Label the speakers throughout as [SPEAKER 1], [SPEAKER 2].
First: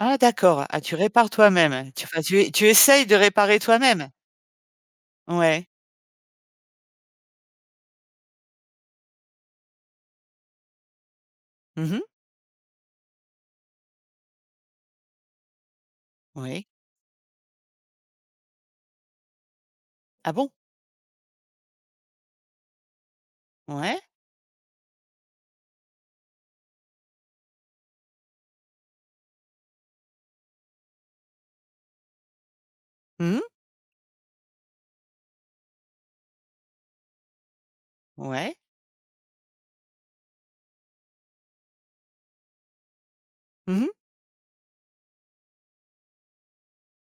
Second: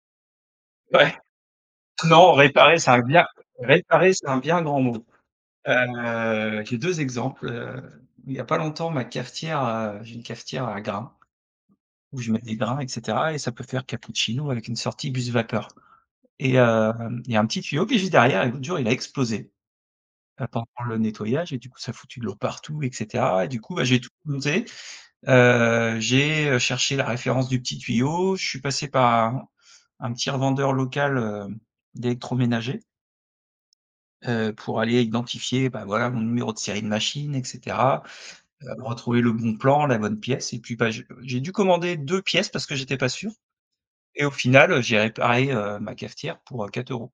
[SPEAKER 1] Ah d'accord. Ah tu
[SPEAKER 2] Ouais.
[SPEAKER 1] répares toi-même hein. Tu, enfin
[SPEAKER 2] Non,
[SPEAKER 1] tu es tu
[SPEAKER 2] réparer, c'est un
[SPEAKER 1] essayes de
[SPEAKER 2] bien
[SPEAKER 1] réparer toi-même?
[SPEAKER 2] réparer, c'est un bien grand mot.
[SPEAKER 1] Ouais.
[SPEAKER 2] Heu, j'ai 2 exemples. Heu, il y a pas longtemps, ma cafetière, heu j'ai une cafetière à grains.
[SPEAKER 1] Mmh mh.
[SPEAKER 2] Où je mets des grains et cetera et ça peut faire cappuccino avec une sortie buse vapeur et
[SPEAKER 1] Oui.
[SPEAKER 2] hem, il y a un petit tuyau. Puis juste derrière et l'autre jour il a explosé,
[SPEAKER 1] Ah
[SPEAKER 2] heu,
[SPEAKER 1] bon?
[SPEAKER 2] pendant le nettoyage et du coup ça a foutu de l'eau partout et cetera. Et du coup bah j'ai
[SPEAKER 1] Ouais.
[SPEAKER 2] tout démonté. Heu, j'ai, heu, cherché la référence du petit tuyau, je suis passé par un un petit revendeur local, heu, d'électroménager
[SPEAKER 1] Mmh mh.
[SPEAKER 2] heu, pour aller identifier, bah, voilà, mon numéro de série de machine et cetera.
[SPEAKER 1] Ouais.
[SPEAKER 2] Heu, retrouver le bon plan, la bonne pièce et puis bah j'ai, heu j'ai dû commander 2 pièces. Parce que j'étais pas sûr
[SPEAKER 1] Mmh mh.
[SPEAKER 2] et au final, heu, j'ai réparé, heu, ma cafetière pour, heu, 4 euros.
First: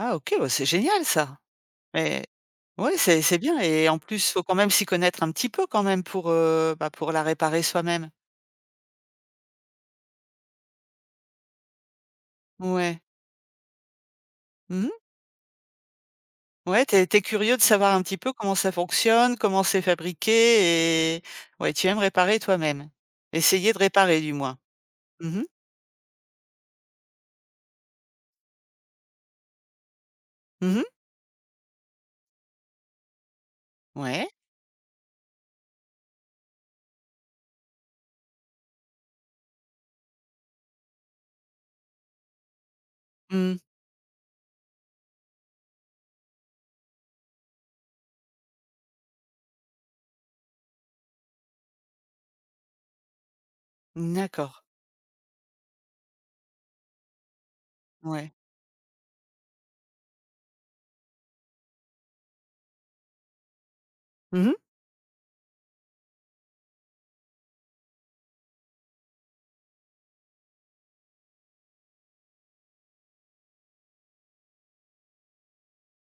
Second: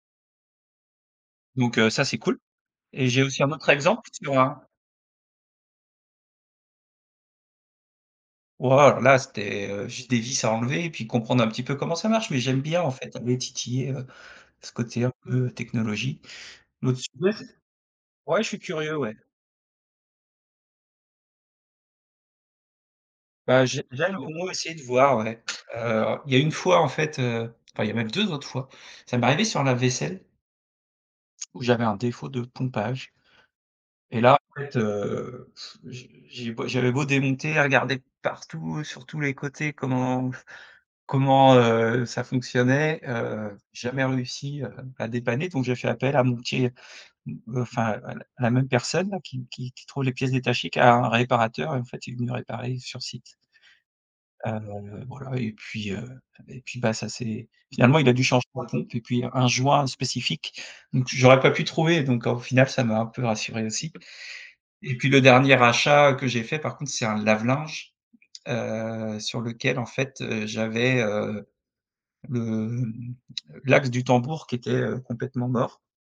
[SPEAKER 1] Ah OK! Ouais c'est génial ça!
[SPEAKER 2] Donc, heu, ça c'est
[SPEAKER 1] Mais
[SPEAKER 2] cool.
[SPEAKER 1] ouais,
[SPEAKER 2] Et j'ai
[SPEAKER 1] c'est c'est
[SPEAKER 2] aussi un
[SPEAKER 1] bien
[SPEAKER 2] autre
[SPEAKER 1] et en
[SPEAKER 2] exemple
[SPEAKER 1] plus, il
[SPEAKER 2] sur
[SPEAKER 1] faut quand
[SPEAKER 2] un
[SPEAKER 1] même s'y connaître un petit peu quand même, pour, heu, bah, pour la réparer soi-même.
[SPEAKER 2] Oh alors là c'était, heu, juste des vis à enlever et puis comprendre, un petit peu comment ça marche! Mais j'aime bien en
[SPEAKER 1] Ouais.
[SPEAKER 2] fait aller titiller, heu, ce
[SPEAKER 1] Mmh mh.
[SPEAKER 2] côté un peu technologie.
[SPEAKER 1] Ouais, tu es tu es curieux de savoir un
[SPEAKER 2] [unintelligible]
[SPEAKER 1] petit peu
[SPEAKER 2] Ouais je
[SPEAKER 1] comment
[SPEAKER 2] suis
[SPEAKER 1] ça
[SPEAKER 2] curieux, ouais.
[SPEAKER 1] fonctionne? Comment c'est fabriqué? Et ouais, tu aimes réparer toi-même.
[SPEAKER 2] Bah
[SPEAKER 1] Essayer de
[SPEAKER 2] j'ai j'arrive
[SPEAKER 1] réparer
[SPEAKER 2] au
[SPEAKER 1] du
[SPEAKER 2] moins à
[SPEAKER 1] moins.
[SPEAKER 2] essayer de voir
[SPEAKER 1] Mmh
[SPEAKER 2] ouais.
[SPEAKER 1] mh.
[SPEAKER 2] Heu, il y une fois en fait; heu, enfin il y a même 2 autres fois, ça m'est arrivé sur un lave-vaisselle
[SPEAKER 1] Mmh mh.
[SPEAKER 2] où j'avais un défaut de pompage et
[SPEAKER 1] Ouais.
[SPEAKER 2] là, en fait, heu, pff, j'ai j'ai beau j'avais beau démonter, regarder de partout, sur tous les côtés comment comment, heu, ça fonctionnait? Heu
[SPEAKER 1] Mmh.
[SPEAKER 2] jamais réussi, heu, à dépanner. Donc j'ai fait appel à mon petit, m me enfin ouais la la même personne qui qui qui trouve les pièces détachées qu'à un réparateur et en fait il est venu réparer sur site
[SPEAKER 1] Mmh d'accord.
[SPEAKER 2] heu voilà et puis, heu et puis bah ça c'est finalement il a dû
[SPEAKER 1] Ouais.
[SPEAKER 2] changer la pompe et puis un joint spécifique, donc j'aurais pas pu trouver. Donc au final ça m'a un peu rassuré aussi.
[SPEAKER 1] Mmh mh.
[SPEAKER 2] Et puis le dernier achat, heu, que j'ai fait par contre c'est un lave-linge, heu, sur lequel en fait, heu, j'avais, heu, le mmh, l'axe du tambour qui était, heu, complètement mort.